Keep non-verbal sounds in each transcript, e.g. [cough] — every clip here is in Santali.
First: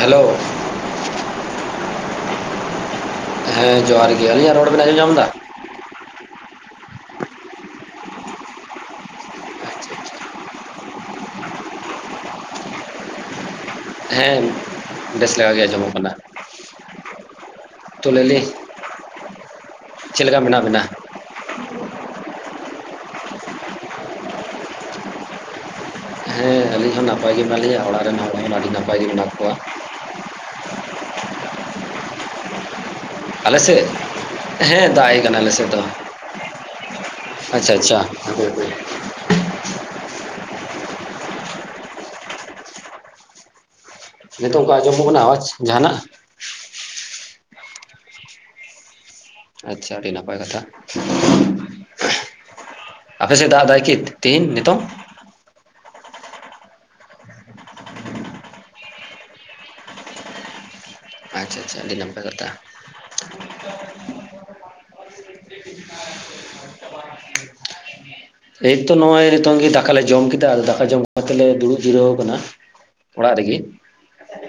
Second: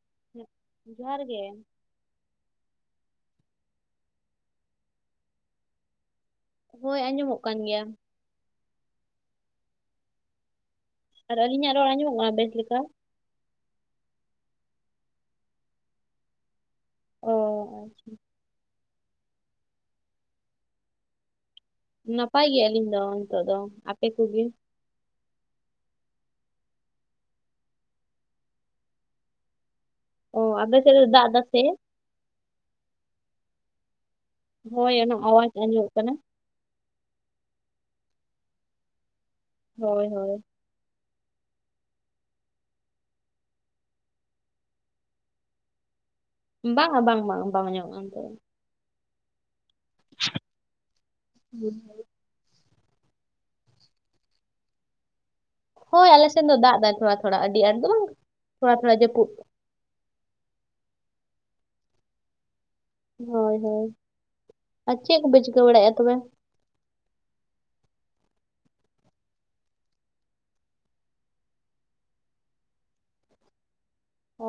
ᱦᱮᱞᱳ᱾ ᱦᱮᱸ ᱡᱚᱦᱟᱨ ᱜᱮ᱾ ᱦᱮᱸ ᱡᱚᱦᱟᱨ ᱜᱮ, ᱟᱹᱞᱤᱧᱟᱜ ᱨᱚᱲ ᱵᱮᱱ ᱟᱸᱡᱚᱢ ᱧᱟᱢᱟ ᱮᱫᱟ? ᱦᱳᱭ ᱟᱸᱡᱚᱢᱚᱜ ᱠᱟᱱ ᱜᱮᱭᱟ᱾ ᱟᱨ ᱟᱹᱞᱤᱧᱟᱜ ᱨᱚᱲ ᱟᱸᱡᱚᱢᱚᱜ ᱠᱟᱱᱟ ᱵᱮᱥ ᱞᱮᱠᱟ? ᱦᱮᱸ ᱵᱮᱥ ᱞᱮᱠᱟ ᱜᱮ ᱟᱸᱡᱚᱢᱚᱜ ᱠᱟᱱᱟ ᱚ ᱛᱚ ᱞᱟᱭᱞᱤᱱ ᱪᱮᱫᱞᱮᱠᱟ ᱢᱮᱱᱟᱜ ᱵᱤᱱᱟ? ᱱᱟᱯᱟᱭ ᱜᱮ ᱟᱹᱞᱤᱧ ᱫᱚ ᱱᱤᱛᱚᱜ ᱫᱚ, ᱟᱯᱮ ᱠᱚᱜᱮ? ᱦᱮᱸ ᱟᱹᱞᱤᱧ ᱦᱚᱸ ᱱᱟᱯᱟᱭ ᱜᱮ ᱢᱮᱱᱟᱜ ᱞᱤᱧᱟᱹ᱾ ᱚᱲᱟᱜ ᱨᱮᱱ ᱦᱚᱲ ᱦᱚᱸ ᱟᱹᱰᱤ ᱱᱟᱯᱟᱭ ᱜᱮ ᱢᱮᱱᱟᱜ ᱠᱚᱣᱟ᱾ ᱦᱚ ᱟᱯᱮ ᱥᱮᱫ ᱫᱚ ᱫᱟᱜ ᱫᱟᱥᱮ? ᱟᱞᱮ ᱥᱮᱫ ᱦᱳᱭ ᱦᱮᱸ ᱚᱱᱟ ᱫᱟᱜ ᱮ ᱠᱟᱱᱟ ᱟᱣᱟᱡ ᱟᱞᱮ ᱥᱮᱫ ᱫᱚ᱾ ᱟᱸᱡᱚᱢᱚᱜ ᱠᱟᱱᱟ ᱟᱪᱪᱷᱟ ᱟᱪᱪᱷᱟ᱾ ᱦᱳᱭ ᱦᱳᱭ᱾ ᱱᱤᱛᱚᱜ ᱚᱱᱠᱟ ᱟᱸᱡᱚᱢᱚᱜ ᱠᱟᱱᱟ ᱟᱣᱟᱡᱽ ᱡᱟᱦᱟᱱᱟᱜ? ᱵᱟᱝᱟ ᱵᱟᱝ ᱵᱟᱝ ᱵᱟᱝ ᱟᱹᱡᱚᱢᱚᱜ ᱱᱤᱛᱚᱜ ᱫᱚ᱾ ᱟᱪᱪᱷᱟ ᱟᱹᱰᱤ ᱱᱟᱯᱟᱭ ᱠᱟᱛᱷᱟ᱾ ᱟᱯᱮ ᱥᱮᱜ ᱫᱟᱜ ᱫᱟᱭ ᱠᱤ ᱛᱮᱦᱮᱧ ᱱᱤᱛᱚᱜ? ᱦᱳᱭ ᱟᱞᱮ ᱥᱮᱫ ᱫᱚ ᱫᱟᱜ ᱫᱟᱭ ᱛᱷᱚᱲᱟ ᱛᱷᱚᱲᱟ ᱟᱹᱰᱤ ᱟᱸᱴ ᱫᱚ ᱵᱟᱝ ᱛᱷᱚᱲᱟ ᱛᱷᱚᱲᱟ ᱡᱟᱹᱯᱩᱫ᱾ ᱟᱪᱪᱷᱟ ᱟᱪᱪᱷᱟ ᱟᱹᱰᱤ ᱱᱟᱯᱟᱭ ᱠᱟᱛᱷᱟ᱾ ᱦᱳᱭ ᱦᱳᱭ ᱟᱨ ᱪᱮᱫ ᱠᱚᱯᱮ ᱪᱤᱠᱟᱹ ᱵᱟᱲᱟᱭᱮᱫᱼᱟ ᱛᱚᱵᱮ? [inaudible] ᱮᱭ ᱛᱚ ᱱᱚᱜᱼᱚᱭ ᱱᱤᱛᱚᱝ ᱜᱮ ᱫᱟᱠᱟᱞᱮ ᱡᱚᱢ ᱠᱮᱫᱟ ᱫᱟᱠᱟ ᱡᱚᱢ ᱠᱟᱛᱮ ᱞᱮ ᱫᱩᱲᱩᱵ ᱡᱤᱨᱟᱹᱣ ᱟᱠᱟᱱᱟ᱾ ᱚᱲᱟᱜ ᱨᱤᱜᱤ᱾ ᱚ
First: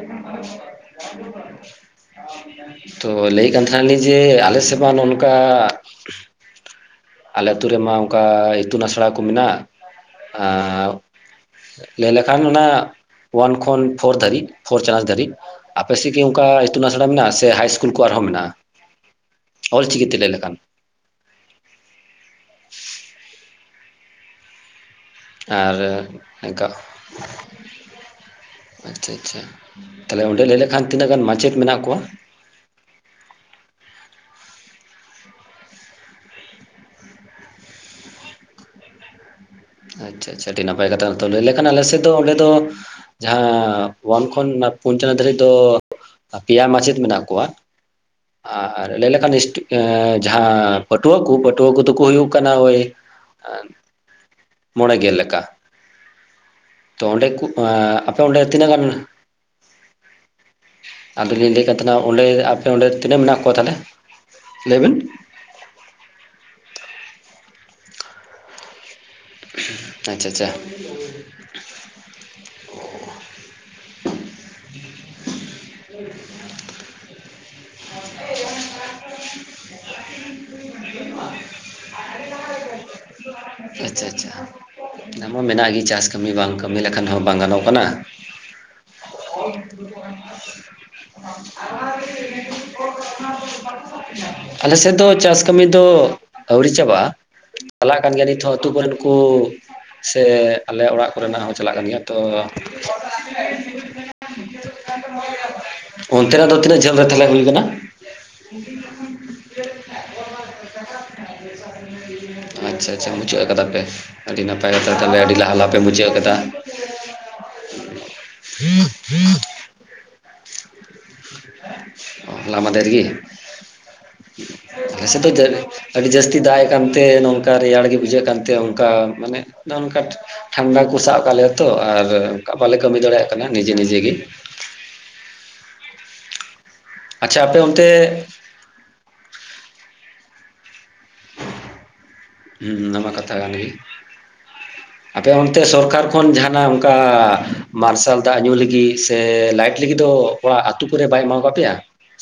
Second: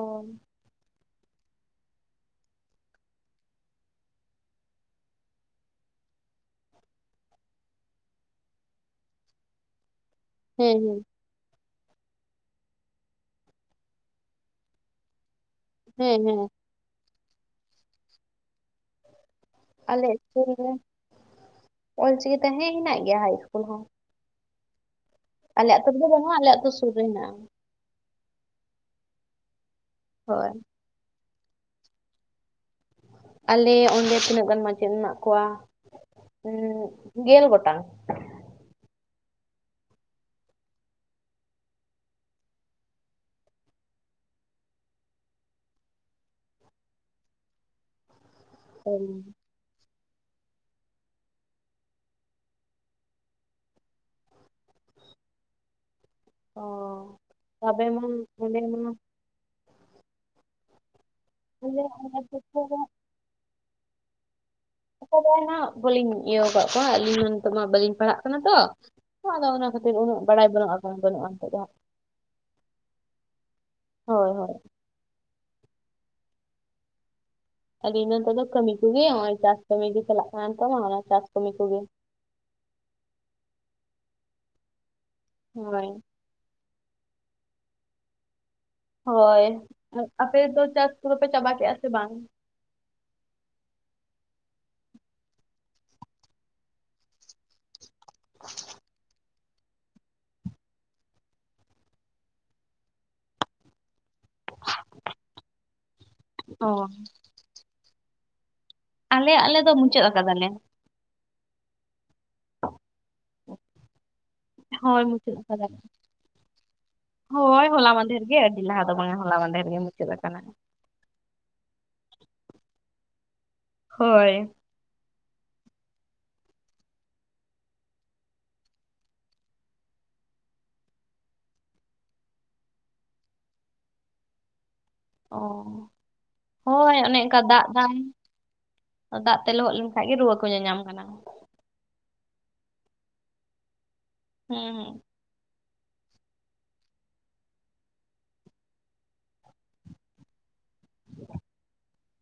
ᱛᱚ ᱞᱟᱹᱭᱮᱫ ᱠᱟᱱ ᱛᱟᱦᱮᱞᱤᱧ ᱡᱮ ᱟᱞᱮ ᱥᱮᱫ ᱢᱟ ᱱᱚᱜ-ᱚ ᱱᱚᱝᱠᱟ ᱟᱞᱮ ᱟᱛᱩ ᱨᱮᱢᱟ ᱚᱱᱠᱟ ᱤᱛᱩᱱ ᱟᱥᱲᱟ ᱠᱚ ᱢᱮᱱᱟᱜ, ᱦᱮᱸ ᱟᱨ ᱦᱮᱸ ᱞᱮᱭ ᱞᱮᱠᱟᱱ ᱚᱱᱟ ᱳᱣᱟᱱ ᱠᱷᱚᱱ ᱯᱷᱳᱨ ᱫᱷᱟᱹᱵᱤᱡᱽ ᱯᱷᱳᱨ ᱪᱟᱱᱟᱪ ᱫᱷᱟᱹᱵᱤᱡᱽ᱾ ᱟᱯᱮ ᱥᱮᱫ ᱦᱮᱸ ᱜᱤ ᱦᱮᱸ ᱚᱱᱠᱟ ᱤᱛᱩᱱ ᱟᱥᱲᱟ ᱢᱮᱱᱟᱜᱼᱟ ᱥᱮ ᱦᱟᱭ ᱤᱥᱠᱩᱞ ᱠᱚ ᱟᱨᱦᱚᱸ ᱢᱮᱱᱟᱜᱼᱟ? ᱟᱞᱮ ᱚᱞᱪᱤᱠᱤᱛᱮ ᱞᱟᱹᱭ ᱤᱥᱠᱩᱞ ᱞᱮᱠᱷᱟᱱ ᱨᱮ ᱚᱞᱪᱤᱠᱤᱛᱮ ᱦᱮᱸ ᱦᱮᱱᱟᱜ ᱜᱮᱭᱟ ᱦᱟᱭ ᱤᱥᱠᱩᱞ ᱦᱚᱸ᱾ ᱟᱞᱮ ᱟᱨ ᱟᱹᱛᱩ ᱨᱮᱫᱚ ᱵᱟᱹᱱᱩᱜᱼᱟ ᱟᱞᱮ ᱱᱤᱝᱠᱟ, ᱟᱹᱛᱩ ᱥᱩᱨ ᱨᱮ ᱦᱮᱱᱟᱜᱼᱟ ᱟᱪᱪᱷᱟ ᱟᱪᱪᱷᱟ᱾ ᱛᱟᱦᱚᱞᱮ ᱚᱸᱰᱮ ᱦᱳᱭ ᱞᱟᱹᱭ ᱞᱮᱠᱷᱟᱱ ᱛᱤᱱᱟᱹᱜ ᱜᱟᱱ ᱢᱟᱪᱮᱫ ᱢᱮᱱᱟᱜ ᱠᱚᱣᱟ? ᱟᱞᱮ ᱚᱸᱰᱮ ᱛᱤᱱᱟᱹᱜ ᱜᱟᱱ ᱢᱟᱪᱮᱫ ᱢᱮᱱᱟᱜ ᱠᱚᱣᱟ ᱩᱸ ᱜᱮᱞ ᱜᱚᱴᱟᱝ᱾ ᱟᱪᱪᱷᱟ ᱟᱪᱪᱷᱟ ᱟᱹᱰᱤ ᱱᱟᱯᱟᱭ ᱠᱟᱛᱷᱟ ᱛᱚ ᱞᱟᱹᱭ ᱞᱮᱠᱷᱟᱱ ᱟᱞᱮ ᱥᱮᱫ ᱫᱚ ᱚᱸᱰᱮ ᱫᱚ ᱡᱟᱦᱟᱸ ᱚᱣᱟᱱ ᱠᱷᱚᱱ [unintelligible] ᱫᱷᱟᱹᱨᱤᱡ ᱫᱚ ᱯᱮᱭᱟ ᱢᱟᱪᱮᱫ ᱢᱮᱱᱟᱜ ᱠᱚᱣᱟ ᱟᱨ ᱞᱟᱹᱭ ᱞᱮᱠᱷᱟᱱ ᱦᱤᱥ ᱮᱸ ᱡᱟᱦᱟᱸ ᱯᱟᱹᱴᱷᱩᱣᱟᱹ ᱠᱚ ᱯᱟᱹᱴᱷᱩᱣᱟᱹ ᱠᱚᱫᱚ ᱠᱚ ᱦᱩᱭᱩᱜ ᱠᱟᱱᱟ ᱳᱭ ᱢᱚᱬᱮ ᱜᱮᱞ ᱞᱮᱠᱟ᱾ ᱛᱚ ᱚ ᱚᱸᱰᱮ ᱠᱩ ᱮᱸ ᱛᱚᱵᱮ ᱢᱟ ᱟᱯᱮ ᱚᱸᱰᱮ ᱛᱤᱱᱟᱹᱜ ᱢᱟ ᱜᱟᱱ ᱟᱫᱚ ᱞᱤᱧ ᱞᱟᱹᱭᱮᱫ ᱟᱞᱮ ᱛᱟᱦᱮᱱᱟ ᱚᱸᱰᱮ ᱟᱯᱮ ᱚᱸᱰᱮ ᱛᱤᱱᱟᱹᱜ ᱢᱮᱱᱟᱜ ᱠᱚᱣᱟ ᱛᱟᱦᱞᱮ? ᱞᱟᱹᱭ ᱵᱮᱱ᱾ [inaudible] ᱵᱟᱹᱞᱤᱧ ᱤᱭᱟᱹ ᱟᱠᱟᱜ ᱠᱚᱣᱟ ᱟᱹᱞᱤᱧ ᱱᱤᱛᱚᱜ ᱢᱟ ᱵᱟᱹᱞᱤᱧ ᱯᱟᱲᱦᱟᱜ ᱠᱟᱱᱟ ᱛᱚ᱾ ᱟᱫᱚ ᱚᱱᱟ ᱠᱷᱟᱹᱛᱤᱨ ᱩᱱᱟᱹᱜ ᱟᱪᱪᱷᱟ ᱵᱟᱲᱟᱭ ᱟᱪᱪᱷᱟ ᱵᱟᱹᱱᱩᱜ-ᱟ [inaudible] ᱵᱟᱱᱩᱜ-ᱟ ᱱᱤᱛᱚᱜ ᱫᱚ᱾ ᱦᱳᱭ ᱦᱳᱭ᱾ ᱟᱹᱞᱤᱧ ᱫᱚ ᱱᱤᱛᱚᱜ ᱫᱚ ᱠᱟᱹᱢᱤ ᱠᱚᱜᱮ ᱦᱚᱸᱜᱼᱚᱭ ᱚᱭ ᱪᱟᱥ ᱠᱟᱹᱢᱤ ᱜᱮ ᱪᱟᱞᱟᱜ ᱠᱟᱱᱟ ᱱᱤᱛᱚᱜ ᱢᱟ ᱚᱱᱟ ᱪᱟᱥ ᱠᱟᱹᱢᱤ ᱠᱚᱜᱮ᱾ ᱟᱪᱪᱷᱟ ᱟᱪᱪᱷᱟ ᱚᱱᱟ ᱢᱟ ᱢᱮᱱᱟᱜ ᱜᱮ ᱦᱳᱭ ᱪᱟᱥ ᱠᱟᱹᱢᱤ ᱵᱟᱝ ᱠᱟᱹᱢᱤ ᱞᱮᱠᱷᱟᱱ ᱦᱚᱸ ᱵᱟᱝ ᱜᱟᱱᱚᱜ ᱠᱟᱱᱟ᱾ ᱦᱳᱭ ᱟᱯᱮ ᱫᱚ ᱪᱟᱥ ᱠᱚᱫᱚ ᱯᱮ ᱪᱟᱵᱟ ᱠᱮᱫᱼᱟ ᱥᱮ ᱵᱟᱝ? ᱟᱞᱮ ᱥᱮᱫ ᱫᱚ ᱪᱟᱥ ᱠᱟᱹᱢᱤ ᱫᱚ ᱟᱹᱣᱨᱤ ᱪᱟᱵᱟᱜᱼᱟ᱾ ᱪᱟᱞᱟᱜ ᱠᱟᱱ ᱜᱮᱭᱟ ᱱᱤᱛ ᱦᱚᱸ ᱟᱹᱛᱩ ᱠᱚᱨᱮᱜ ᱠᱩ᱾ ᱥᱮ ᱟᱞᱮ ᱚᱲᱟᱜ ᱠᱚᱨᱮᱱᱟᱜ ᱦᱚᱸ ᱪᱟᱞᱟᱜ ᱠᱟᱱ ᱜᱮᱭᱟ ᱛᱚ ᱚᱱᱛᱮᱱᱟᱜ ᱫᱚ ᱚ ᱛᱤᱱᱟᱹᱜ ᱡᱷᱟᱹᱞ ᱨᱮ ᱛᱟᱞᱦᱮ ᱦᱩᱭ ᱠᱟᱱᱟ? ᱟᱞᱮ ᱟᱞᱮ ᱫᱚ ᱢᱩᱪᱟᱹᱫ ᱟᱠᱟᱫᱟᱞᱮ᱾ ᱟᱪᱪᱷᱟ᱾ ᱪᱷᱟ ᱢᱩᱪᱟᱹᱫ ᱠᱟᱫᱟ ᱯᱮ, ᱟᱹᱰᱤ ᱱᱟᱯᱟᱭ ᱠᱟᱛᱷᱟ ᱦᱳᱭ ᱛᱟᱞᱦᱮ ᱢᱩᱪᱟᱹᱫ ᱟᱹᱰᱤ ᱞᱟᱦᱟ ᱟᱠᱟᱫᱟ ᱞᱟᱦᱟᱯᱮ ᱢᱩᱪᱟᱹᱫ ᱠᱟᱫᱟ᱾ ᱦᱳᱭ ᱦᱚᱞᱟ ᱢᱟᱫᱷᱮᱨ ᱜᱮ ᱟᱹᱰᱤ ᱞᱟᱦᱟ ᱫᱚ ᱵᱟᱝᱟ ᱦᱚᱞᱟ ᱢᱟᱫᱷᱮᱨ ᱜᱮ ᱢᱩᱪᱟᱹᱫ ᱟᱠᱟᱱᱟ᱾ ᱚ ᱦᱚᱞᱟ ᱢᱟᱫᱷᱮᱨ ᱜᱤᱻ ᱦᱳᱭ᱾ ᱟᱞᱮ ᱥᱮᱫ ᱫᱚ ᱡᱟ ᱟᱹᱰᱤ ᱡᱟᱹᱥᱛᱤ ᱫᱟᱜ ᱮᱫ ᱠᱟᱱᱛᱮ ᱱᱚᱝᱠᱟ ᱨᱮᱭᱟᱲ ᱜᱮ ᱵᱩᱡᱷᱟᱹᱜ ᱠᱟᱱᱛᱮ ᱚᱱᱠᱟ ᱢᱟᱱᱮ ᱱᱚᱜ-ᱚ ᱱᱚᱝᱠᱟ ᱴᱷᱟᱱᱰᱟ ᱠᱚ ᱥᱟᱵ ᱠᱟᱜ ᱞᱮᱭᱟ ᱛᱚ ᱟᱨ ᱚᱱᱠᱟ ᱵᱟᱞᱮ ᱠᱟᱹᱢᱤ ᱫᱟᱲᱮᱭᱟᱜ ᱠᱟᱱᱟ ᱱᱤᱡᱮ ᱱᱤᱡᱮ ᱜᱮ᱾ ᱚᱸ᱾ ᱦᱳᱭ ᱚᱱᱮ ᱮᱱᱠᱟ ᱟᱪᱪᱷᱟ ᱟᱯᱮ ᱫᱟᱜ ᱚᱱᱛᱮ ᱫᱟᱢ ᱫᱟᱜ ᱛᱮ ᱞᱚᱦᱚᱫ ᱞᱮᱱᱠᱷᱟᱡ ᱜᱮ ᱨᱩᱣᱟᱹ ᱠᱚ ᱧᱟᱧᱟᱢ ᱠᱟᱱᱟ᱾ ᱩᱸ ᱚᱱᱟ ᱢᱟ ᱠᱟᱛᱷᱟ ᱠᱟᱱ ᱜᱮ᱾ ᱦᱮᱸ ᱦᱮᱸ᱾ ᱟᱯᱮ ᱚᱱᱛᱮ ᱥᱚᱨᱠᱟᱨ ᱠᱷᱚᱱ ᱡᱟᱦᱟᱱᱟᱜ ᱚᱱᱠᱟ ᱢᱟᱨᱥᱟᱞ ᱫᱟᱜ ᱧᱩ ᱞᱟᱹᱜᱤᱫ ᱥᱮ ᱞᱟᱭᱤᱴ ᱞᱟᱹᱜᱤᱫ ᱫᱚ ᱚᱲᱟᱜ ᱟᱹᱛᱩ ᱠᱚᱨᱮ ᱵᱟᱭ ᱮᱢᱟᱣ ᱠᱟᱜ ᱯᱮᱭᱟ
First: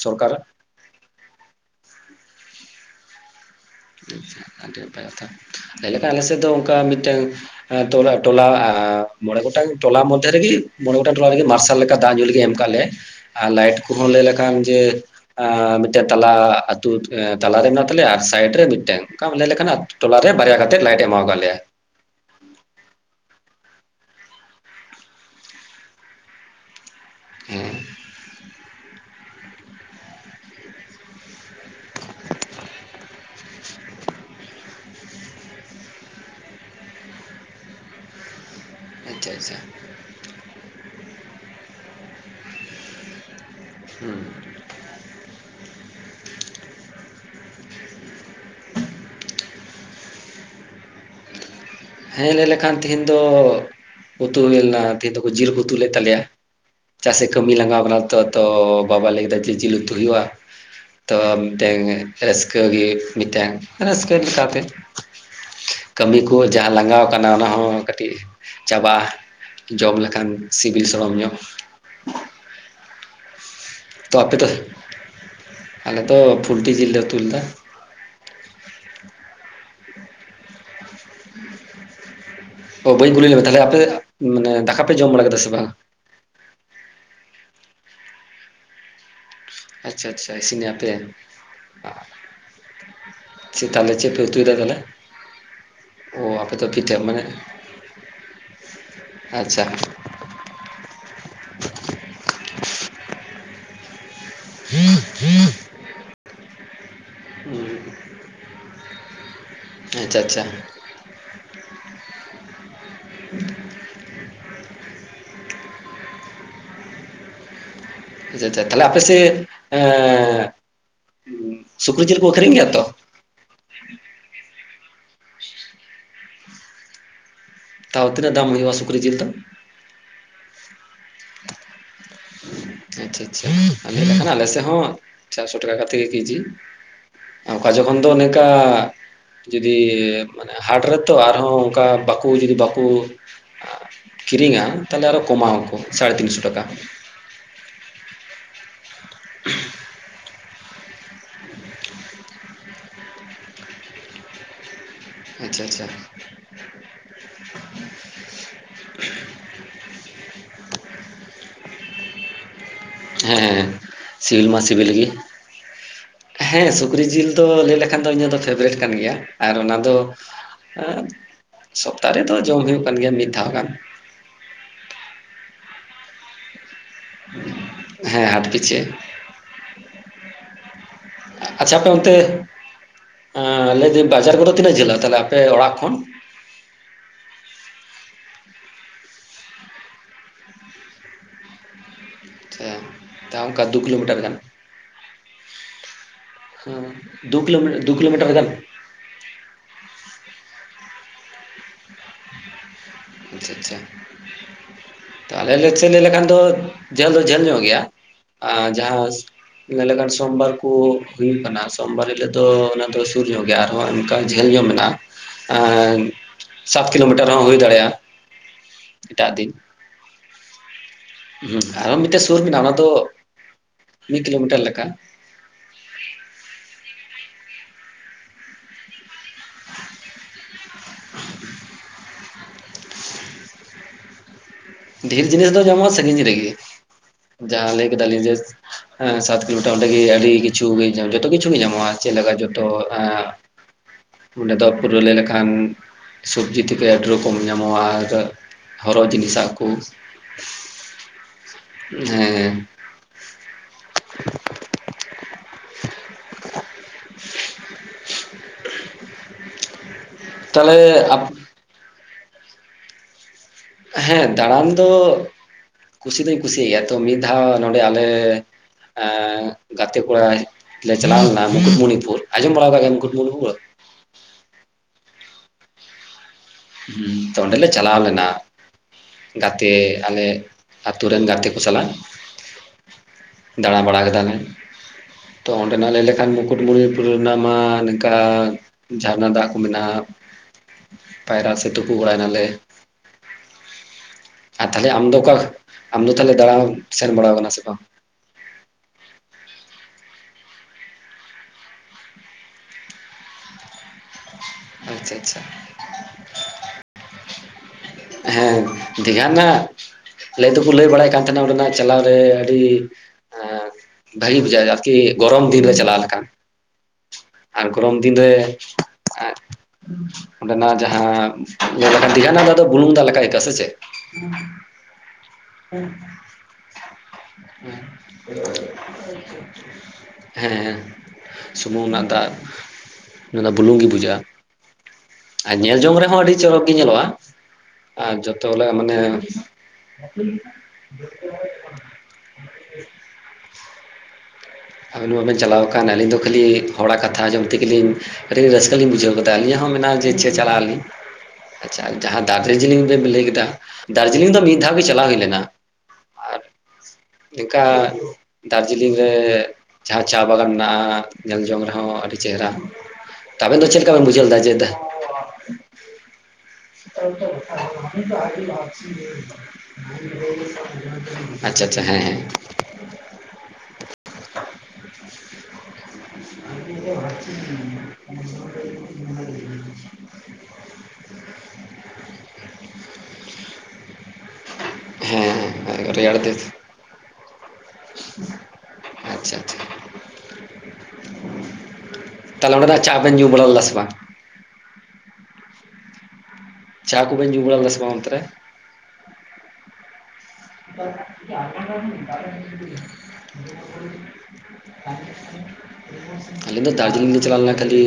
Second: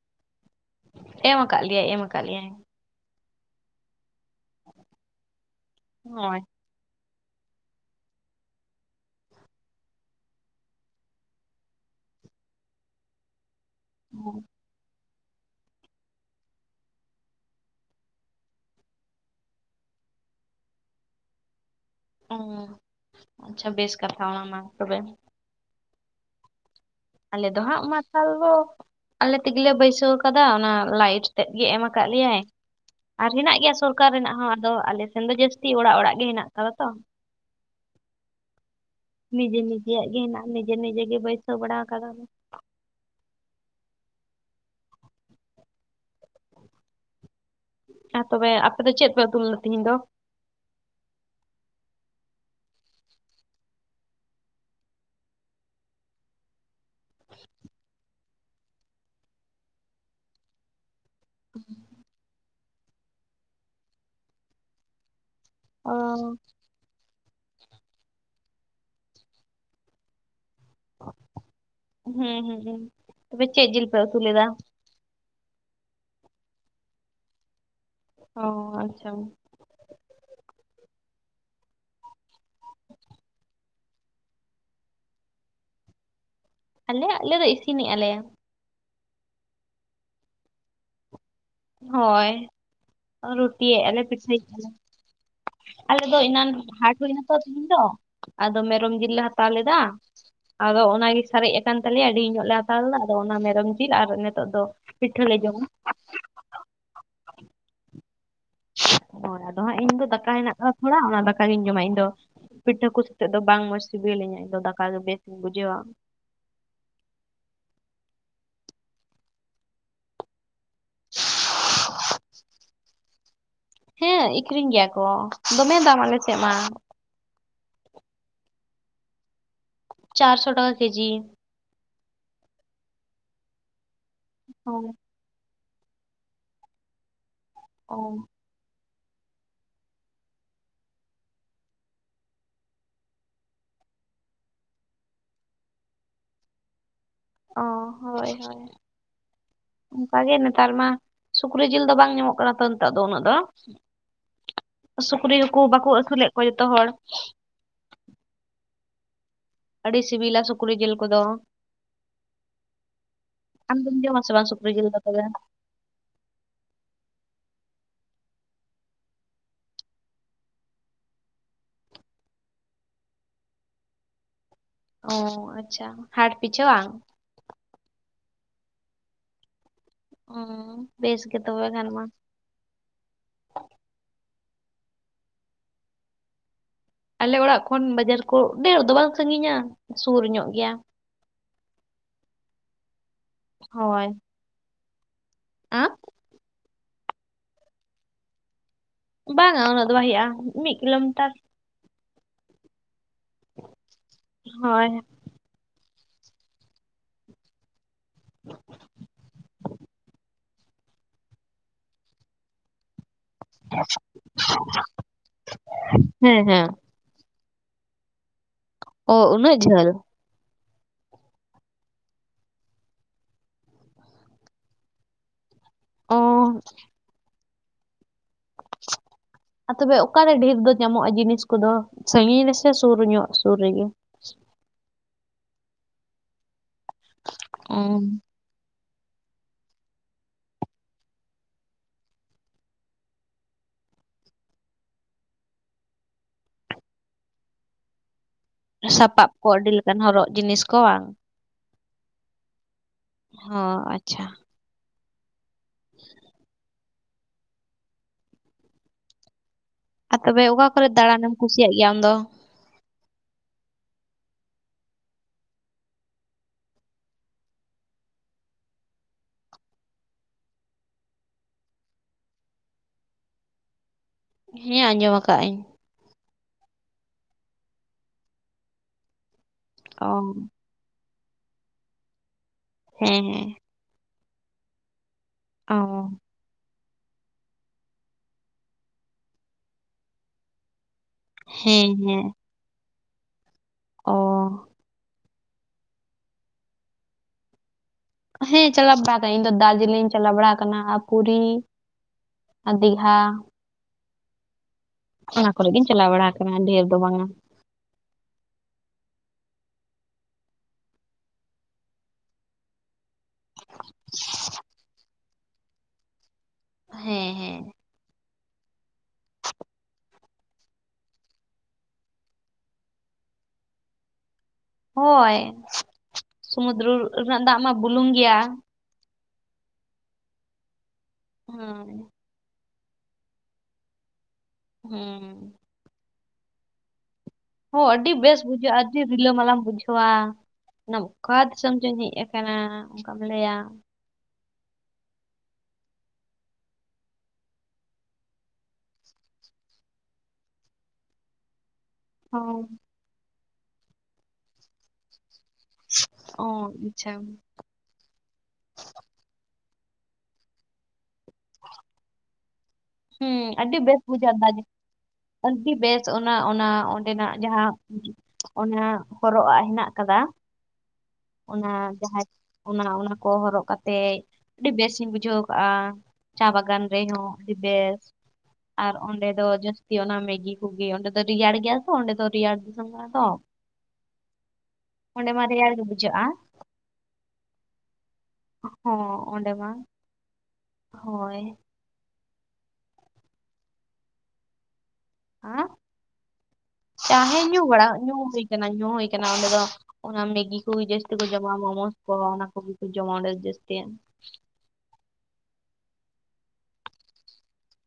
ᱥᱚᱨᱠᱟᱨ ᱮᱢ ᱠᱟᱜ ᱞᱮᱭᱟ ᱮᱢ ᱠᱟᱜ ᱞᱮᱭᱟᱭ᱾ ᱟᱪᱪᱷᱟ ᱟᱰᱤ ᱱᱟᱯᱟᱭ ᱠᱟᱛᱷᱟ ᱢᱮᱠᱷᱟᱱ ᱟᱞᱮ ᱥᱮᱫ ᱦᱳᱭ ᱫᱚ ᱚᱱᱠᱟ ᱢᱤᱫᱴᱟᱝ ᱮᱸ ᱴᱚᱞᱟ ᱢᱚᱬᱮ ᱜᱚᱴᱟᱝ ᱴᱚᱞᱟ ᱢᱚᱫᱽᱫᱷᱮ ᱨᱮᱜᱮ ᱢᱚᱬᱮ ᱜᱚᱴᱟᱝ ᱴᱚᱞᱟ ᱨᱮᱜᱮ ᱢᱟᱨᱥᱟᱞ ᱞᱮᱠᱟ ᱫᱟᱜ ᱧᱩ ᱞᱟᱜᱤ ᱾ ᱠᱟᱞᱮᱭᱟᱭ ᱟᱨ ᱞᱟᱭᱤᱴ ᱩᱱᱠᱩ ᱦᱚᱸ ᱞᱟᱹᱭ ᱞᱮᱠᱷᱟᱱ ᱡᱮ ᱢᱤᱫᱴᱮᱜ ᱛᱟᱞᱟ ᱟᱛᱩ ᱛᱟᱞᱟᱨᱮ ᱢᱮᱱᱟᱜ ᱛᱟᱞᱮᱭᱟ ᱟᱨ ᱥᱟᱭᱤᱰ ᱨᱮ ᱢᱤᱫᱴᱮᱝ ᱚᱱᱠᱟ ᱮᱢ ᱞᱟᱹᱭ ᱞᱮᱠᱷᱟᱱ ᱴᱚᱞᱟ ᱨᱮ ᱵᱟᱨᱭᱟ ᱠᱟᱛᱮᱫ ᱞᱟᱭᱤᱴ ᱮ ᱮᱢᱟᱣ ᱟᱠᱟᱫ ᱞᱮᱭᱟ᱾ ᱚ ᱟᱪᱪᱷᱟ ᱵᱮᱥ ᱠᱟᱛᱷᱟ ᱚᱱᱟ ᱢᱟ ᱛᱚᱵᱮ ᱾ ᱟᱞᱮ ᱫᱚ ᱦᱮᱸ ᱦᱟᱸᱜ ᱢᱟ ᱟᱞᱚ ᱟᱞᱮ ᱛᱮᱜᱮᱞᱮ ᱵᱟᱹᱭᱥᱟᱹᱣ ᱠᱟᱫᱟ ᱚᱱᱟ ᱞᱟᱭᱤᱴ ᱛᱮᱫ ᱜᱮ ᱮᱢ ᱠᱟᱜ ᱞᱮᱭᱟᱭ᱾ ᱟᱨ ᱦᱮᱱᱟᱜ ᱜᱮᱭᱟ ᱥᱚᱨᱠᱟᱨ ᱨᱮᱱᱟᱜ ᱦᱚᱸ ᱟᱫᱚ ᱟᱞᱮ ᱥᱮᱱ ᱫᱚ ᱡᱟᱹᱥᱛᱤ ᱚᱲᱟᱜ ᱚᱲᱟᱜ ᱜᱮ ᱦᱮᱱᱟᱜ ᱟᱠᱟᱫᱟ ᱛᱚ ᱾ [unintelligible] ᱟᱪᱪᱷᱟ ᱱᱤᱡᱮ ᱱᱤᱡᱮᱭᱟᱜ ᱜᱮ ᱦᱮᱱᱟᱜᱼᱟ ᱱᱤᱡᱮ ᱱᱤᱡᱮ ᱜᱮ ᱵᱟᱹᱭᱥᱟᱹᱣ ᱵᱟᱲᱟ ᱠᱟᱫᱟ ᱞᱮ ᱾ [unintelligible] ᱟᱨ ᱛᱚᱵᱮ ᱟᱯᱮ ᱫᱚ ᱪᱮᱫ ᱯᱮ ᱩᱫ ᱞᱮᱫᱟ ᱛᱤᱦᱤᱧ ᱫᱚ? ᱦᱮᱸ ᱞᱟᱹᱭ ᱞᱮᱠᱷᱟᱱ ᱛᱤᱦᱤᱧ ᱫᱚ ᱩᱛᱩ ᱦᱩᱭ ᱞᱮᱱᱟ ᱛᱤᱦᱤᱧ ᱫᱚᱠᱚ ᱡᱤᱞ ᱠᱚ ᱩᱛᱩ ᱞᱮᱫ ᱛᱟᱞᱮᱭᱟ᱾ ᱪᱮᱫᱟ ᱥᱮ ᱠᱟᱹᱢᱤ ᱞᱟᱸᱜᱟᱣ ᱠᱟᱱᱟ ᱛᱚ ᱛᱚ ᱵᱟᱵᱟ ᱞᱟᱹᱭ ᱠᱮᱫᱟ ᱡᱮ ᱡᱤᱞ ᱩᱛᱩ ᱦᱩᱭᱩᱜᱼᱟ᱾ ᱛᱚ ᱢᱤᱫᱴᱮᱱ ᱨᱟᱹᱥᱠᱟ ᱜᱮ ᱢᱤᱫᱴᱮᱱ ᱨᱟᱹᱥᱠᱟᱹ ᱞᱮᱠᱟᱛᱮ ᱚ ᱠᱟᱹᱢᱤ ᱠᱚ ᱡᱟᱦᱟᱸ ᱞᱟᱸᱜᱟᱣ ᱠᱟᱱᱟ ᱚᱱᱟ ᱦᱚᱸ ᱠᱟᱹᱴᱤᱡ ᱪᱟᱵᱟᱜᱼᱟ ᱡᱚᱢ ᱞᱮᱠᱷᱟᱱ᱾ ᱥᱤᱵᱤᱞ ᱥᱚᱲᱚᱢ ᱧᱚᱜ ᱾ ᱦᱩᱸ ᱦᱩᱸ ᱦᱩᱸ ᱛᱚᱵᱮ ᱪᱮᱫ ᱡᱮᱞ ᱯᱮ ᱛᱚ ᱩᱛᱩ ᱟᱯᱮ ᱞᱮᱫᱟ? ᱫᱚ ᱟᱞᱮ ᱫᱚ ᱯᱩᱞᱴᱤ ᱡᱤᱞ ᱞᱮ ᱩᱛᱩ ᱞᱮᱫᱟ ᱾ ᱚ ᱟᱪᱪᱷᱟ ᱾ ᱚ ᱵᱟᱹᱧ ᱠᱩᱞᱤ ᱞᱮᱢᱮᱭᱟ ᱛᱟᱦᱚᱞᱮ ᱟᱯᱮ ᱢᱟᱱᱮ ᱫᱟᱠᱟ ᱯᱮ ᱡᱚᱢ ᱵᱟᱲᱟ ᱠᱮᱫᱟ ᱥᱮ ᱵᱟᱝ? ᱟᱞᱮ ᱟᱞᱮ ᱞᱮ ᱤᱥᱤᱱᱮᱜ ᱟᱞᱮ ᱾ ᱟᱪᱪᱷᱟ ᱟᱪᱪᱷᱟ ᱤᱥᱤᱱᱮ ᱟᱯᱮ ᱾ ᱦᱳᱭ ᱨᱩᱴᱤᱭᱮᱜ ᱛᱟᱦᱚᱞᱮ ᱟᱞᱮ ᱪᱮᱫ ᱯᱮ ᱯᱤᱴᱷᱟᱹᱭᱮᱜ ᱩᱛᱩᱭᱮᱫᱟ ᱟᱞᱮ ᱛᱟᱦᱚᱞᱮ ᱾ ᱟᱞᱮ ᱫᱚ ᱚ ᱮᱱᱟᱱ ᱟᱯᱮ ᱦᱟᱴ ᱯᱤᱴᱷᱟᱹ ᱢᱟᱱᱮ ᱦᱩᱭᱱᱟᱛᱚ ᱛᱤᱦᱤᱧ ᱫᱚ ᱟᱫᱚ ᱢᱮᱨᱚᱢ ᱡᱤᱞ ᱞᱮ ᱦᱟᱛᱟᱣ ᱟᱪᱪᱷᱟ ᱞᱮᱫᱟ᱾ ᱟᱫᱚ ᱚᱱᱟᱜᱮ ᱥᱟᱨᱮᱡ ᱟᱠᱟᱱ ᱛᱟᱞᱮᱭᱟ ᱟᱹᱰᱤ ᱧᱚᱜ ᱞᱮ ᱦᱟᱛᱟᱣ ᱞᱮᱫᱟ ᱟᱫᱚ ᱚᱱᱟ ᱢᱮᱨᱚᱢ ᱡᱤᱞ ᱟᱨ ᱱᱤᱛᱚᱜ ᱫᱚ ᱯᱤᱴᱷᱟᱹ ᱞᱮ ᱡᱚᱢᱟ᱾ [unintelligible] ᱦᱳᱭ ᱟᱫᱚ ᱦᱟᱸᱜ ᱤᱧᱫᱚ ᱟᱪᱪᱷᱟ ᱟᱪᱪᱷᱟ ᱫᱟᱠᱟ ᱟᱪᱪᱷᱟ ᱦᱮᱱᱟᱜ ᱠᱟᱫᱟ ᱛᱷᱚᱲᱟ ᱚᱱᱟ ᱫᱟᱠᱟ ᱜᱤᱧ ᱡᱚᱢᱟ ᱤᱧᱫᱚ᱾ ᱯᱤᱴᱟ ᱠᱚ ᱥᱟᱛᱮᱜ ᱫᱚ ᱵᱟᱝ ᱢᱚᱸᱡᱽ ᱥᱤᱵᱤᱞᱤᱧᱟᱹ ᱤᱧᱫᱚ ᱫᱟᱠᱟ ᱜᱮ ᱵᱮᱥᱤᱧ ᱵᱩᱡᱷᱟᱹᱣᱟ ᱾ ᱟᱪᱪᱷᱟ ᱟᱪᱪᱷᱟ ᱛᱟᱦᱚᱞᱮ ᱟᱯᱮ ᱥᱮᱫ ᱮᱸ ᱥᱩᱠᱨᱤ ᱡᱤᱞ ᱠᱚ ᱟᱹᱠᱷᱨᱤᱧ ᱜᱮᱭᱟ ᱛᱚ᱾ ᱦᱮᱸ ᱮᱠᱷᱨᱤᱧ ᱜᱮᱭᱟ ᱠᱚ ᱫᱚᱢᱮ ᱫᱟᱢ ᱟᱞᱮ ᱪᱮᱜ ᱢᱟ᱾ ᱛᱟᱣ ᱛᱤᱱᱟᱹᱜ ᱫᱟᱢ ᱦᱩᱭᱩᱜᱼᱟ ᱥᱩᱠᱨᱤ ᱡᱤᱞ ᱫᱚ? ᱪᱟᱨᱥᱚ ᱴᱟᱠᱟ ᱠᱮᱡᱤ ᱾ ᱟᱪᱪᱷᱟ ᱟᱪᱪᱷᱟ ᱟᱞᱮ ᱥᱮᱫ ᱚ ᱦᱚᱸ ᱪᱟᱨᱥᱚ ᱴᱟᱠᱟ ᱠᱟᱛᱮ ᱜᱮ ᱠᱮᱡᱤ᱾ ᱚᱠᱟ ᱡᱚᱠᱷᱚᱱ ᱫᱚ ᱚ ᱱᱮᱠᱟ ᱡᱩᱫᱤ ᱢᱟᱱᱮ ᱦᱟᱴ ᱨᱮᱛᱚ ᱟᱨᱦᱚᱸ ᱚᱱᱠᱟ ᱵᱟᱠᱚ ᱡᱚᱫᱤ ᱵᱟᱠᱚ ᱠᱤᱨᱤᱧᱟ ᱛᱟᱦᱚᱞᱮ ᱟᱨᱦᱚᱸ ᱠᱚᱢᱟᱣ ᱟᱠᱚ ᱥᱟᱲᱮ ᱛᱤᱱᱥᱚ ᱴᱟᱠᱟ᱾ ᱚ ᱦᱳᱭ ᱦᱳᱭ ᱾ [unintelligible] ᱚᱱᱠᱟᱜᱮ ᱱᱮᱛᱟᱨ ᱢᱟ ᱥᱩᱠᱨᱤ ᱡᱤᱞ ᱫᱚ ᱵᱟᱝ ᱧᱟᱢᱚᱜ ᱠᱟᱱᱟ ᱛᱚ ᱱᱤᱛᱚᱜ ᱫᱚ ᱩᱱᱟᱹᱜ ᱫᱚ ᱥᱩᱠᱨᱤ ᱫᱩᱠᱩ ᱟᱪᱪᱷᱟ ᱟᱪᱪᱷᱟ ᱵᱟᱠᱩ ᱦᱮᱸ ᱟᱥᱩᱞᱮᱫ ᱠᱚᱣᱟ ᱡᱚᱛᱚ ᱦᱚᱲ᱾ [inaudible] ᱟᱹᱰᱤ ᱥᱤᱵᱤᱞᱟ ᱥᱩᱠᱨᱤ ᱡᱤᱞ ᱠᱚᱫᱚ ᱾ ᱦᱮᱸ ᱟᱢᱫᱚᱢ ᱡᱚᱢᱟ ᱥᱮ ᱵᱟᱝ ᱥᱤᱵᱤᱞ ᱢᱟ ᱥᱩᱠᱨᱤ ᱡᱤᱞ ᱥᱤᱵᱤᱞ ᱜᱮ ᱠᱚᱫᱚ? ᱦᱮᱸ ᱥᱩᱠᱨᱤ ᱡᱤᱞ ᱫᱚ ᱞᱟᱹᱭ ᱞᱮᱠᱷᱟᱱ ᱫᱚ ᱤᱧᱟᱹᱜ ᱫᱚ ᱯᱷᱮᱵᱟᱨᱴ ᱠᱟᱱ ᱜᱮᱭᱟ ᱟᱨ ᱚᱱᱟ ᱫᱚ ᱟ ᱥᱚᱯᱛᱟ ᱨᱮᱫᱚ ᱡᱚᱢ ᱦᱩᱭᱩᱜ ᱠᱟᱱ ᱜᱮᱭᱟ ᱢᱤᱫ ᱫᱷᱟᱣ ᱜᱟᱱ ᱾ ᱚ ᱟᱪᱪᱷᱟ ᱦᱟᱴ ᱯᱤᱪᱷᱟᱹ ᱵᱟᱝ? [inaudible] ᱦᱮᱸ ᱦᱟᱴ ᱯᱤᱪᱷᱟᱹ᱾ ᱚ ᱵᱮᱥ ᱜᱮ ᱛᱚᱵᱮ ᱠᱷᱟᱱ ᱢᱟ ᱾ ᱮᱸ ᱞᱟᱹᱭ ᱫᱟᱹᱧ ᱵᱟᱡᱟᱨ ᱠᱚᱫᱚ ᱛᱤᱱᱟᱹᱜ ᱡᱷᱟᱹᱞᱟ ᱛᱟᱦᱞᱮ ᱟᱯᱮ ᱚᱲᱟᱜ ᱠᱷᱚᱱ? ᱟᱞᱮ ᱚᱲᱟᱜ ᱠᱷᱚᱱ ᱵᱟᱡᱟᱨ ᱠᱚ ᱰᱷᱮᱨ ᱫᱚ ᱵᱟᱝ ᱥᱟᱺᱜᱤᱧᱟ, ᱥᱩᱨ ᱧᱚᱜ ᱜᱮᱭᱟ᱾ [inaudible] ᱛᱟᱣ ᱚᱝᱠᱟ ᱫᱩ ᱦᱳᱭ ᱠᱤᱞᱳᱢᱤᱴᱟᱨ ᱜᱟᱱ? [inaudible] [inaudible] ᱫᱩ ᱠᱤᱞᱳᱢᱤ ᱫᱩ ᱠᱤᱞᱳᱢᱤᱴᱟᱨ ᱜᱟᱱ ᱾ ᱵᱟᱝᱟ ᱩᱱᱟᱹᱜ ᱫᱚ ᱵᱟᱭ ᱦᱩᱭᱩᱜᱼᱟ, ᱢᱤᱫ ᱠᱤᱞᱳᱢᱤᱴᱟᱨ ᱾ ᱟᱪᱪᱷᱟ ᱟᱪᱪᱷᱟ ᱦᱳᱭ ᱾ ᱟᱞᱮ ᱞᱮ ᱪᱮ ᱞᱟᱹᱭ ᱞᱮᱠᱷᱟᱱ ᱫᱚ ᱡᱷᱟᱹᱞ ᱫᱚ ᱡᱷᱟᱹᱞ ᱧᱚᱜ ᱜᱮᱭᱟ [inaudible] ᱡᱟᱦᱟᱸᱥ ᱞᱮᱞᱮ ᱠᱟᱱ ᱥᱚᱢᱵᱟᱨ ᱠᱩ ᱦᱩᱭᱩᱜ ᱠᱟᱱᱟ ᱥᱚᱢᱵᱟᱨ ᱦᱤᱞᱳᱜ ᱫᱚ ᱚᱱᱟ ᱫᱚ ᱥᱩᱨ ᱧᱚᱜ ᱜᱮᱭᱟ, ᱟᱨᱦᱚᱸ ᱚᱝᱠᱟ ᱡᱷᱟᱹᱞ ᱧᱚᱜ ᱢᱮᱱᱟᱜᱼᱟ ᱟᱨ ᱦᱮᱸ ᱦᱮᱸ, ᱥᱟᱛ ᱠᱤᱞᱳᱢᱤᱴᱟᱨ ᱦᱚᱸ ᱦᱩᱭ ᱫᱟᱲᱮᱜᱼᱟ ᱾ ᱚ ᱩᱱᱟᱹᱜ ᱡᱷᱟᱹᱞ? ᱦᱩᱸ ᱟᱨᱚ ᱢᱤᱫᱴᱮᱱ ᱥᱩᱨ ᱢᱮᱱᱟᱜᱼᱟ ᱚᱱᱟ ᱫᱚ ᱢᱤᱫ ᱠᱤᱞᱳᱢᱤᱴᱟᱨ ᱞᱮᱠᱟ᱾ ᱚᱻ ᱟ ᱛᱚᱵᱮ ᱚᱠᱟᱨᱮ ᱰᱷᱤᱨ ᱫᱚ ᱧᱟᱢᱚᱜᱼᱟ ᱡᱤᱱᱤᱥ ᱠᱚᱫᱚ ᱥᱟᱺᱜᱤᱧ ᱨᱮᱥ ᱥᱮ ᱥᱩᱨ ᱧᱚᱜ ᱥᱩᱨ ᱨᱮᱜᱮ? ᱰᱷᱤᱨ ᱡᱤᱱᱤᱥ ᱫᱚ ᱧᱟᱢᱚᱜᱼᱟ ᱥᱟᱺᱜᱤᱧ ᱨᱮᱜᱮ, ᱡᱟᱦᱟᱸ ᱞᱟᱹᱭ ᱩᱸ ᱠᱮᱫᱟᱞᱤᱧ ᱡᱮ ᱮᱸ ᱥᱟᱛ ᱠᱤᱞᱳᱢᱤᱴᱟᱨ ᱚᱸᱰᱮ ᱜᱮ ᱟᱹᱰᱤ ᱠᱤᱪᱷᱩ ᱜᱮ, ᱡᱷᱚᱛᱚ ᱠᱤᱪᱷᱩ ᱜᱮ ᱧᱟᱢᱚᱜᱼᱟ ᱪᱮᱜ ᱞᱮᱠᱟ ᱡᱚᱛᱚ [inaudible] ᱚᱸᱰᱮ ᱫᱚ ᱯᱩᱨᱟᱹ ᱞᱟᱹᱭ ᱞᱮᱠᱷᱟᱱ, ᱥᱚᱵᱽᱡᱤ ᱛᱷᱮᱠᱮ ᱟᱹᱰᱤ ᱨᱚᱠᱚᱢ ᱧᱟᱢᱚᱜᱼᱟ [inaudible] ᱥᱟᱯᱟᱵ ᱠᱚ ᱟᱹᱰᱤ ᱞᱮᱠᱟᱱ ᱦᱚᱨᱚᱜ ᱡᱤᱱᱤᱥ ᱠᱚ ᱵᱟᱝ? [inaudible] ᱦᱮᱸᱻ ᱦᱚ ᱟᱪᱪᱷᱟ ᱾ [inaudible] ᱟᱨ ᱛᱚᱵᱮ ᱚᱠᱟ ᱛᱟᱦᱚᱞᱮ ᱠᱚᱨᱮ ᱫᱟᱬᱟᱱᱮᱢ ᱠᱩᱥᱤᱭᱟᱜ ᱜᱮᱭᱟ ᱟᱢ ᱫᱚ? ᱦᱮᱸ ᱫᱟᱬᱟᱱ ᱫᱚ ᱠᱩᱥᱤ ᱫᱚᱧ ᱠᱩᱥᱤᱭᱟᱜ-ᱟ, ᱛᱚ ᱢᱤᱜ ᱫᱷᱟ ᱱᱚᱰᱮ ᱟᱞᱮ ᱮᱸ ᱜᱟᱛᱮ ᱠᱚᱲᱟ ᱞᱮ ᱪᱟᱞᱟᱣ ᱞᱮᱱᱟ ᱢᱩᱠᱩᱴᱢᱩᱱᱤᱯᱩᱨ, ᱟᱸᱡᱚᱢ ᱵᱟᱲᱟᱣ ᱠᱟᱜ ᱜᱮᱭᱟᱢ ᱢᱩᱠᱩᱴᱢᱩᱱᱤᱯᱩᱨ? ᱦᱮᱸ ᱟᱸᱡᱚᱢ ᱟᱠᱟᱜ ᱟᱹᱧ ᱾ ᱦᱩᱸ ᱛᱚ ᱚᱸᱰᱮ ᱞᱮ ᱪᱟᱞᱟᱣ ᱞᱮᱱᱟ, ᱜᱟᱛᱮ ᱚ ᱟᱞᱮ ᱟᱹᱛᱩ ᱨᱮᱱ ᱜᱟᱛᱮ ᱠᱚ ᱥᱟᱞᱟᱜ᱾ ᱦᱮᱸ ᱦᱮᱸ᱾ ᱫᱟᱬᱟᱵᱟᱲᱟ ᱠᱮᱫᱟᱞᱮ ᱾ ᱛᱚ ᱚ ᱚᱸᱰᱮᱱᱟᱜ ᱞᱟᱹᱭ ᱞᱮᱠᱷᱟᱱ ᱢᱩᱠᱩᱴᱢᱩᱱᱤᱯᱩᱨ ᱨᱮᱱᱟᱜ ᱢᱟ ᱱᱮᱝᱠᱟ ᱡᱷᱟᱨᱱᱟ ᱫᱟᱜ ᱠᱚ ᱢᱮᱱᱟᱜ-ᱟ᱾ ᱯᱟᱭᱨᱟ ᱥᱮ ᱦᱮᱸ ᱛᱩᱯᱩ ᱵᱟᱲᱟᱭᱮᱱᱟᱞᱮ᱾ ᱚᱻ ᱛᱟᱦᱞᱮ ᱟᱢ ᱫᱚ ᱚᱠᱟ ᱟᱢᱫᱚ ᱛᱟᱦᱞᱮ ᱫᱟᱲᱟᱱ ᱥᱮᱱ ᱵᱟᱲᱟᱣ ᱟᱠᱟᱱᱟ ᱥᱮ ᱵᱟᱝ? ᱦᱮᱸ ᱪᱟᱞᱟᱣ ᱵᱟᱲᱟ ᱟᱠᱟᱱᱟ ᱤᱧ ᱫᱚ ᱫᱟᱨᱡᱤᱞᱤᱝ ᱤᱧ ᱪᱟᱞᱟᱣ ᱵᱟᱲᱟ ᱟᱠᱟᱱᱟ ᱟᱨ ᱯᱩᱨᱤᱼᱼ ᱟᱨ ᱫᱤᱜᱷᱟ ᱟᱪᱪᱷᱟ ᱟᱪᱪᱷᱟ ᱚᱱᱟ ᱠᱚᱨᱮ ᱜᱤᱧ ᱪᱟᱞᱟᱣ ᱵᱟᱲᱟ ᱟᱠᱟᱱᱟ ᱰᱷᱮᱨ ᱫᱚ ᱵᱟᱝᱟ᱾ ᱦᱮᱸ ᱛᱮᱦᱟᱱᱟᱜᱼᱟ [inaudible] ᱞᱟᱹᱭ ᱫᱚᱠᱚ ᱞᱟᱹᱭ ᱵᱟᱲᱟᱭ ᱠᱟᱱ ᱛᱟᱦᱮᱱᱟ ᱚᱸᱰᱮᱱᱟᱜ ᱪᱟᱞᱟᱣ ᱨᱮ ᱟᱹᱰᱤᱼᱼ ᱦᱮᱸ ᱵᱷᱟᱹᱜᱤ ᱵᱩᱡᱷᱟᱹᱣᱟ ᱡᱟᱭᱜᱟ ᱠᱤ ᱜᱚᱨᱚᱢ ᱫᱤᱱ ᱨᱮ ᱪᱟᱞᱟᱣ ᱞᱮᱠᱷᱟᱱ᱾ ᱦᱮᱸ ᱦᱮᱸ ᱟᱨ ᱜᱚᱨᱚᱢ ᱫᱤᱱ ᱨᱮᱼᱼ [unintelligible] ᱵᱩᱞᱩᱝ ᱫᱟᱜ ᱞᱮᱠᱟ ᱟᱭᱠᱟᱹᱣᱟ ᱥᱮ ᱪᱮᱫ, ᱦᱳᱭ ᱥᱩᱢᱩᱫᱨᱚ ᱨᱮᱱᱟᱜ ᱫᱟᱜ ᱢᱟ ᱵᱩᱞᱩᱝ ᱜᱮᱭᱟ ᱾ ᱦᱮᱸ ᱥᱩᱢᱩᱝ ᱦᱮᱸ ᱨᱮᱱᱟᱜ ᱫᱟᱜ ᱚᱱᱟ ᱫᱚ ᱵᱩᱞᱩᱝ ᱜᱮ ᱵᱩᱡᱷᱟᱹᱜᱼᱟ᱾ ᱦᱩᱸ᱾ ᱟᱨ ᱧᱮᱞ ᱡᱚᱝ ᱨᱮᱦᱚᱸ ᱟᱹᱰᱤ ᱪᱚᱨᱚᱠ ᱜᱮ ᱧᱮᱞᱚᱜᱼᱟ᱾ ᱦᱚᱸ ᱟᱹᱰᱤ ᱟᱨ ᱵᱮᱥ ᱡᱚᱛᱚ ᱵᱚᱞᱮ ᱵᱩᱡᱷᱟᱹᱜᱼᱟ ᱢᱟᱱᱮ ᱟᱹᱰᱤ ᱨᱤᱞᱟᱹᱢᱟᱞᱟᱢ ᱵᱩᱡᱷᱟᱹᱣᱟ ᱢᱮᱱᱟᱢ ᱚᱠᱟ ᱫᱤᱥᱚᱢ ᱪᱚᱧ ᱦᱮᱡ ᱟᱠᱟ ᱠᱟᱱᱟ ᱚᱝᱠᱟᱢ ᱞᱟᱹᱭᱟ᱾ ᱟᱵᱮᱱ ᱢᱟ ᱵᱮᱱ ᱪᱟᱞᱟᱣ ᱟᱠᱟᱱ ᱟᱹᱞᱤᱧ ᱫᱚ ᱠᱷᱟᱞᱤ ᱦᱚᱲᱟᱜ ᱠᱟᱛᱷᱟ ᱟᱸᱡᱚᱢ ᱛᱮᱜᱮᱞᱤᱧᱼᱼ ᱟᱹᱰᱤ ᱨᱟᱹᱥᱠᱟᱹ ᱞᱤᱧ ᱵᱩᱡᱷᱟᱹᱣ ᱠᱮᱫᱟ ᱟᱹᱞᱤᱧ ᱦᱚᱸ ᱢᱮᱱᱟᱜᱼᱟ ᱡᱮ ᱪᱟᱞᱟᱜ ᱟᱹᱞᱤᱧ᱾ ᱟᱪᱪᱷᱟ ᱡᱟᱦᱟᱸ ᱦᱚᱸ ᱫᱟᱨᱡᱤᱞᱤᱝ ᱵᱮᱢ ᱞᱟᱹᱭ ᱠᱮᱫᱟ ᱫᱟᱨᱡᱤᱞᱤᱝ ᱫᱚ ᱢᱤᱫ ᱫᱷᱟᱣ ᱜᱮ ᱪᱟᱞᱟᱣ ᱦᱩᱭ ᱞᱮᱱᱟ᱾ ᱚ ᱟᱪᱪᱷᱟ᱾ ᱠᱟ ᱫᱟᱨᱡᱤᱞᱤᱝ ᱨᱮ ᱡᱟᱦᱟᱸ ᱪᱟ ᱵᱟᱜᱟᱱ ᱢᱮᱱᱟᱜᱼᱟ᱾ ᱧᱮᱞ ᱡᱚᱝ ᱨᱮᱦᱚᱸ ᱟᱹᱰᱤ ᱪᱮᱦᱨᱟ ᱦᱩᱸ ᱛᱟ ᱟᱹᱵᱮᱱ ᱫᱚ ᱟᱹᱰᱤ ᱪᱮᱫ ᱞᱮᱠᱟ ᱵᱮᱥ ᱵᱮᱱ ᱵᱩᱡᱷᱟᱹᱣ ᱵᱩᱡᱷᱟᱹᱜᱼᱟ ᱞᱮᱫᱟ ᱫᱟᱨᱡ ᱡᱮᱫ ᱟᱹᱰᱤ ᱵᱮᱥ ᱚᱱᱟ ᱚᱱᱟ ᱚᱸᱰᱮᱱᱟᱜ ᱡᱟᱦᱟᱸ ᱚᱱᱟ ᱦᱚᱨᱚᱜᱼᱟᱜ ᱦᱮᱱᱟᱜ ᱟᱠᱟᱫᱟ [unintelligible] ᱟᱪᱪᱷᱟ ᱚᱱᱟ ᱟᱪᱪᱷᱟ ᱦᱮᱸ ᱦᱮᱸ᱾ ᱡᱟᱦᱟᱸ ᱚᱱᱟ ᱚᱱᱟ ᱠᱚ ᱦᱚᱨᱚᱜ ᱠᱟᱛᱮᱜ ᱟᱹᱰᱤ ᱵᱮᱥ ᱤᱧ ᱵᱩᱡᱷᱟᱹᱣ ᱠᱟᱫᱼᱟ ᱪᱟ ᱵᱟᱜᱟᱱ ᱨᱮᱦᱚᱸ᱾ ᱟᱹᱰᱤ ᱵᱮᱥ ᱟᱨ ᱚᱸᱰᱮ ᱫᱚ ᱡᱟᱹᱥᱛᱤ ᱚᱱᱟ ᱢᱮᱜᱤ ᱠᱚᱜᱮ ᱚᱸᱰᱮ ᱫᱚ ᱨᱮᱭᱟᱲ ᱜᱮᱭᱟ ᱛᱚ ᱚᱸᱰᱮ ᱫᱚ ᱨᱮᱭᱟᱲ ᱫᱤᱥᱚᱢ ᱠᱟᱱᱟ ᱛᱚ᱾ [unintelligible] ᱦᱮᱸ ᱚᱸᱰᱮ ᱢᱟ ᱨᱮᱭᱟᱲ ᱜᱮ ᱦᱮᱸ ᱵᱩᱡᱷᱟᱹᱜᱼᱟ᱾ ᱛᱮ ᱦᱚᱸ ᱟᱪᱪᱷᱟ ᱚᱸᱰᱮ ᱟᱪᱪᱷᱟ ᱢᱟ ᱦᱚᱭ᱾ ᱛᱟᱦᱚᱞᱮ ᱚᱸᱰᱮᱱᱟᱜ ᱪᱟ ᱵᱮᱱ ᱧᱩ ᱵᱟᱲᱟ ᱞᱮᱫᱟ ᱥᱮ ᱵᱟᱝ? ᱟ ᱪᱟ ᱠᱚᱵᱮᱱ ᱦᱮᱸ ᱧᱩ ᱞᱮᱫᱟ ᱥᱮ ᱵᱟᱲᱟ ᱵᱟᱝ ᱚᱱᱛᱮ ᱧᱩ ᱨᱮ ᱦᱩᱭ ᱟᱠᱟᱱ, ᱮᱛᱮ ᱱᱟ ᱧᱩ ᱦᱩᱭ ᱟᱠᱟᱱᱟ ᱚᱸᱰᱮ ᱫᱚ ᱚᱱᱟ ᱢᱤᱥ [inaudible] ᱤᱧ ᱦᱚ ᱡᱟᱹᱥᱛᱤ ᱠᱚ ᱡᱚᱢᱟ ᱢᱳᱢᱳᱡᱽ ᱠᱚ ᱚᱱᱟ ᱠᱚᱜᱮ ᱠᱚ ᱡᱚᱢᱟ ᱚᱸᱰᱮ ᱡᱟᱹᱥᱛᱤ᱾ [unintelligible] ᱟᱹᱞᱤᱧ ᱫᱚ ᱫᱟᱨᱡᱤᱞᱤᱝ ᱞᱤᱧ ᱪᱟᱞᱟᱣ ᱞᱮᱱᱟ ᱠᱷᱟᱹᱞᱤ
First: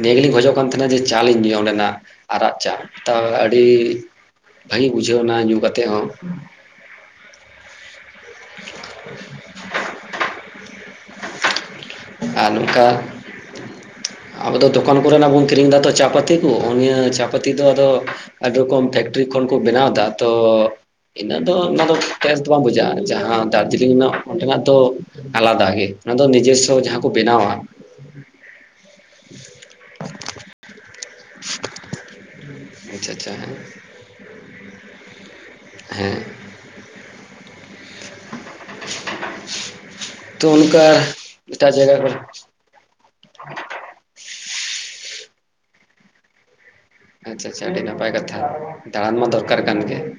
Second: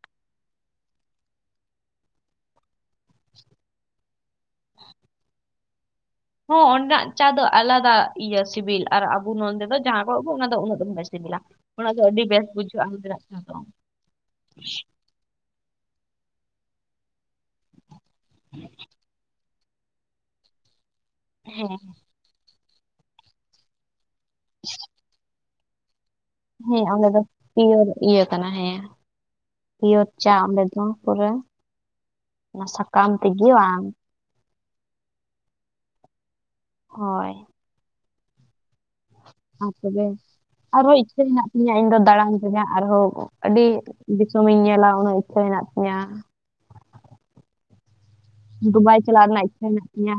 ᱱᱤᱭᱟᱹ ᱜᱮᱞᱤᱧ ᱠᱷᱚᱡᱚᱜ ᱠᱟᱱ ᱛᱟᱦᱮᱱᱟ ᱡᱮ ᱪᱟ ᱞᱤᱧ ᱧᱩᱭᱟ ᱚᱸᱰᱮᱱᱟᱜ᱾ ᱟᱨᱟᱜ ᱪᱟ ᱛᱟᱣ ᱟᱹᱰᱤ ᱵᱷᱟᱹᱜᱮ ᱵᱩᱡᱷᱟᱹᱣ ᱮᱱᱟ ᱧᱩ ᱠᱟᱛᱮᱫ ᱦᱚᱸ᱾ ᱦᱚᱸ ᱚᱸᱰᱮᱱᱟᱜ ᱪᱟ ᱫᱚ ᱟᱞᱟᱫᱟᱼᱼ ᱤᱭᱟᱹ ᱥᱤᱵᱤᱞ ᱟᱨ ᱟᱵᱚ ᱱᱚᱰᱮ ᱫᱚ ᱡᱟᱦᱟᱸ ᱠᱚᱜ ᱚᱱᱟ ᱫᱚ ᱩᱱᱟᱹᱜ ᱫᱚ ᱵᱟᱭ ᱥᱤᱵᱤᱞᱟ᱾ ᱚᱱᱟ ᱫᱚ ᱟᱹᱰᱤ ᱵᱮᱥ ᱟᱨ ᱱᱚᱝᱠᱟ ᱵᱩᱡᱷᱟᱹᱜᱼᱟ ᱾ ᱟᱵᱚ ᱫᱚ ᱫᱚᱠᱟᱱᱼᱼ ᱠᱚᱨᱮᱱᱟᱜ ᱜᱚᱝᱠᱮ ᱠᱤᱨᱤᱧ ᱮᱫᱟ ᱛᱚ ᱪᱟᱯᱟᱹᱛᱤ ᱠᱚ ᱱᱤᱭᱟᱹ ᱪᱟᱯᱟᱹᱛᱤ ᱫᱚ ᱟᱫᱚ ᱟᱹᱰᱤ ᱨᱚᱠᱚᱢ ᱛᱮᱼᱼ ᱨᱤ ᱠᱷᱚᱱ ᱠᱚ ᱵᱮᱱᱟᱣ ᱮᱫᱟ ᱛᱚ ᱤᱱᱟᱹᱜ ᱫᱚ ᱦᱮᱸ ᱚᱱᱟ ᱫᱚ ᱵᱮᱥ ᱫᱚ ᱵᱟᱝ ᱵᱩᱡᱷᱟᱹᱜᱼᱟ᱾ ᱡᱟᱦᱟᱸ ᱫᱟᱨᱡᱤᱞᱤᱝ ᱨᱮᱱᱟᱜ ᱚᱱᱛᱮᱱᱟᱜ ᱫᱚ ᱟᱞᱟᱫᱟ ᱜᱮ᱾ ᱚᱱᱟ ᱫᱚ ᱱᱤᱡᱮᱥᱥᱚ ᱦᱮᱸ ᱡᱟᱦᱟᱸ ᱠᱚ ᱚᱸᱰᱮ ᱫᱚ ᱵᱮᱱᱟᱣᱟ ᱯᱤᱭᱳᱨ ᱤᱭᱟᱹ ᱠᱟᱱᱟ ᱦᱮᱸ᱾ ᱯᱤᱭᱚᱨ ᱪᱟ ᱚᱸᱰᱮ ᱫᱚ ᱯᱩᱨᱟᱹ ᱚᱱᱟ ᱥᱟᱠᱟᱢ ᱟᱪᱪᱷᱟ ᱟᱪᱪᱷᱟ ᱛᱮᱜᱮ ᱦᱮᱸ ᱵᱟᱝ? ᱦᱮᱸ ᱾ ᱦᱳᱭ ᱾ ᱟᱨ ᱛᱚᱵᱮ ᱛᱚ ᱚᱱᱠᱟ ᱟᱨᱦᱚᱸ ᱤᱪᱪᱷᱟᱹ ᱦᱮᱱᱟᱜ ᱮᱴᱟᱜ ᱛᱤᱧᱟᱹ ᱤᱧ ᱡᱟᱭᱜᱟ ᱫᱚ ᱠᱚᱨᱮ ᱫᱟᱬᱟᱱ ᱨᱮᱭᱟᱜ ᱟᱨᱦᱚᱸ ᱾ ᱟᱹᱰᱤ ᱫᱤᱥᱚᱢᱤᱧ ᱧᱮᱞᱟ ᱩᱱᱟᱹᱜ ᱤᱪᱪᱷᱟᱹ ᱦᱮ ᱛᱤᱧᱟᱹ ᱾ ᱟᱪᱪᱷᱟ ᱟᱪᱪᱷᱟ ᱟᱹᱰᱤ ᱱᱟᱯᱟᱭ ᱠᱟᱛᱷᱟ ᱫᱩᱵᱟᱭ ᱫᱟᱬᱟᱱ ᱢᱟ ᱪᱟᱞᱟᱜ ᱨᱮᱱᱟᱜ ᱫᱚᱨᱠᱟᱨ ᱤᱪᱪᱷᱟᱹ ᱠᱟᱱ ᱦᱮᱱᱟᱜ ᱜᱮ ᱛᱤᱧᱟᱹ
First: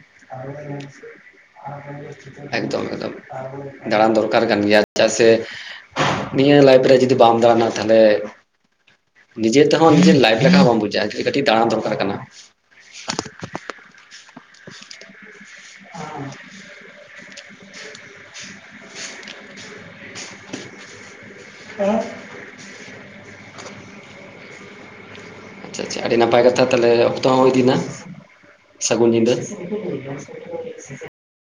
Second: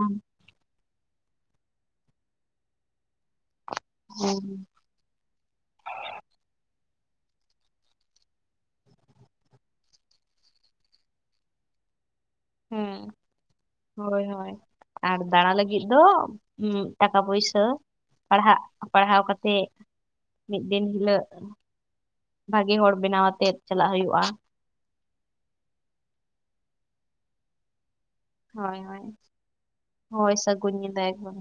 ᱾ ᱮᱠᱫᱚᱢ ᱮᱠᱫᱚᱢ ᱫᱟᱬᱟᱱ ᱫᱚᱨᱠᱟᱨ ᱦᱮᱸ ᱠᱟᱱ ᱜᱮᱭᱟ ᱾ ᱪᱮᱫᱟᱜ ᱥᱮ ᱱᱤᱭᱟᱹ ᱞᱟᱭᱤᱯᱷ ᱨᱮ ᱡᱩᱫᱤ ᱵᱟᱢ ᱫᱟᱲᱟᱱᱟ ᱛᱟᱦᱚᱞᱮ ᱱᱤᱡᱮ ᱛᱮᱦᱚᱸ ᱱᱤᱡᱮᱨ ᱞᱟᱭᱤᱯᱷ ᱞᱮᱠᱟ ᱵᱟᱢ ᱵᱩᱡᱟᱹᱜᱼᱟ ᱠᱟᱹᱴᱤᱡ ᱫᱟᱬᱟᱱ ᱫᱚᱨᱠᱟᱨ ᱠᱟᱱᱟ ᱾ ᱦᱩᱸ ᱦᱳᱭ ᱦᱳᱭ ᱟᱨ ᱫᱟᱬᱟ ᱞᱟᱹᱜᱤᱫ ᱫᱚ ᱴᱟᱠᱟ ᱯᱩᱭᱥᱟᱹ ᱯᱟᱲᱦᱟᱜ ᱯᱟᱲᱦᱟᱣ ᱠᱟᱛᱮᱜ ᱢᱤᱫ ᱫᱤᱱ ᱦᱤᱞᱳ [unintelligible] ᱵᱷᱟᱜᱮ ᱦᱚᱲ ᱵᱮᱱᱟᱣ ᱟᱛᱮᱫ ᱪᱟᱞᱟᱜ ᱦᱩᱭᱩᱜᱼᱟ ᱾ ᱟᱪᱪᱷᱟ ᱟᱪᱪᱷᱟ ᱟᱹᱰᱤ ᱱᱟᱯᱟᱭ ᱠᱟᱛᱷᱟ ᱛᱟᱦᱚᱞᱮ ᱚᱠᱛᱚ ᱦᱚᱸ ᱦᱩᱭ ᱤᱫᱤᱭᱱᱟ ᱾ ᱦᱳᱭ ᱦᱳᱭ ᱥᱟᱹᱜᱩᱱ ᱧᱤᱫᱚᱟᱹ ᱾ ᱦᱳᱭ ᱥᱟᱹᱜᱩᱱ ᱧᱤᱫᱟᱹ ᱮᱠᱫᱚᱢ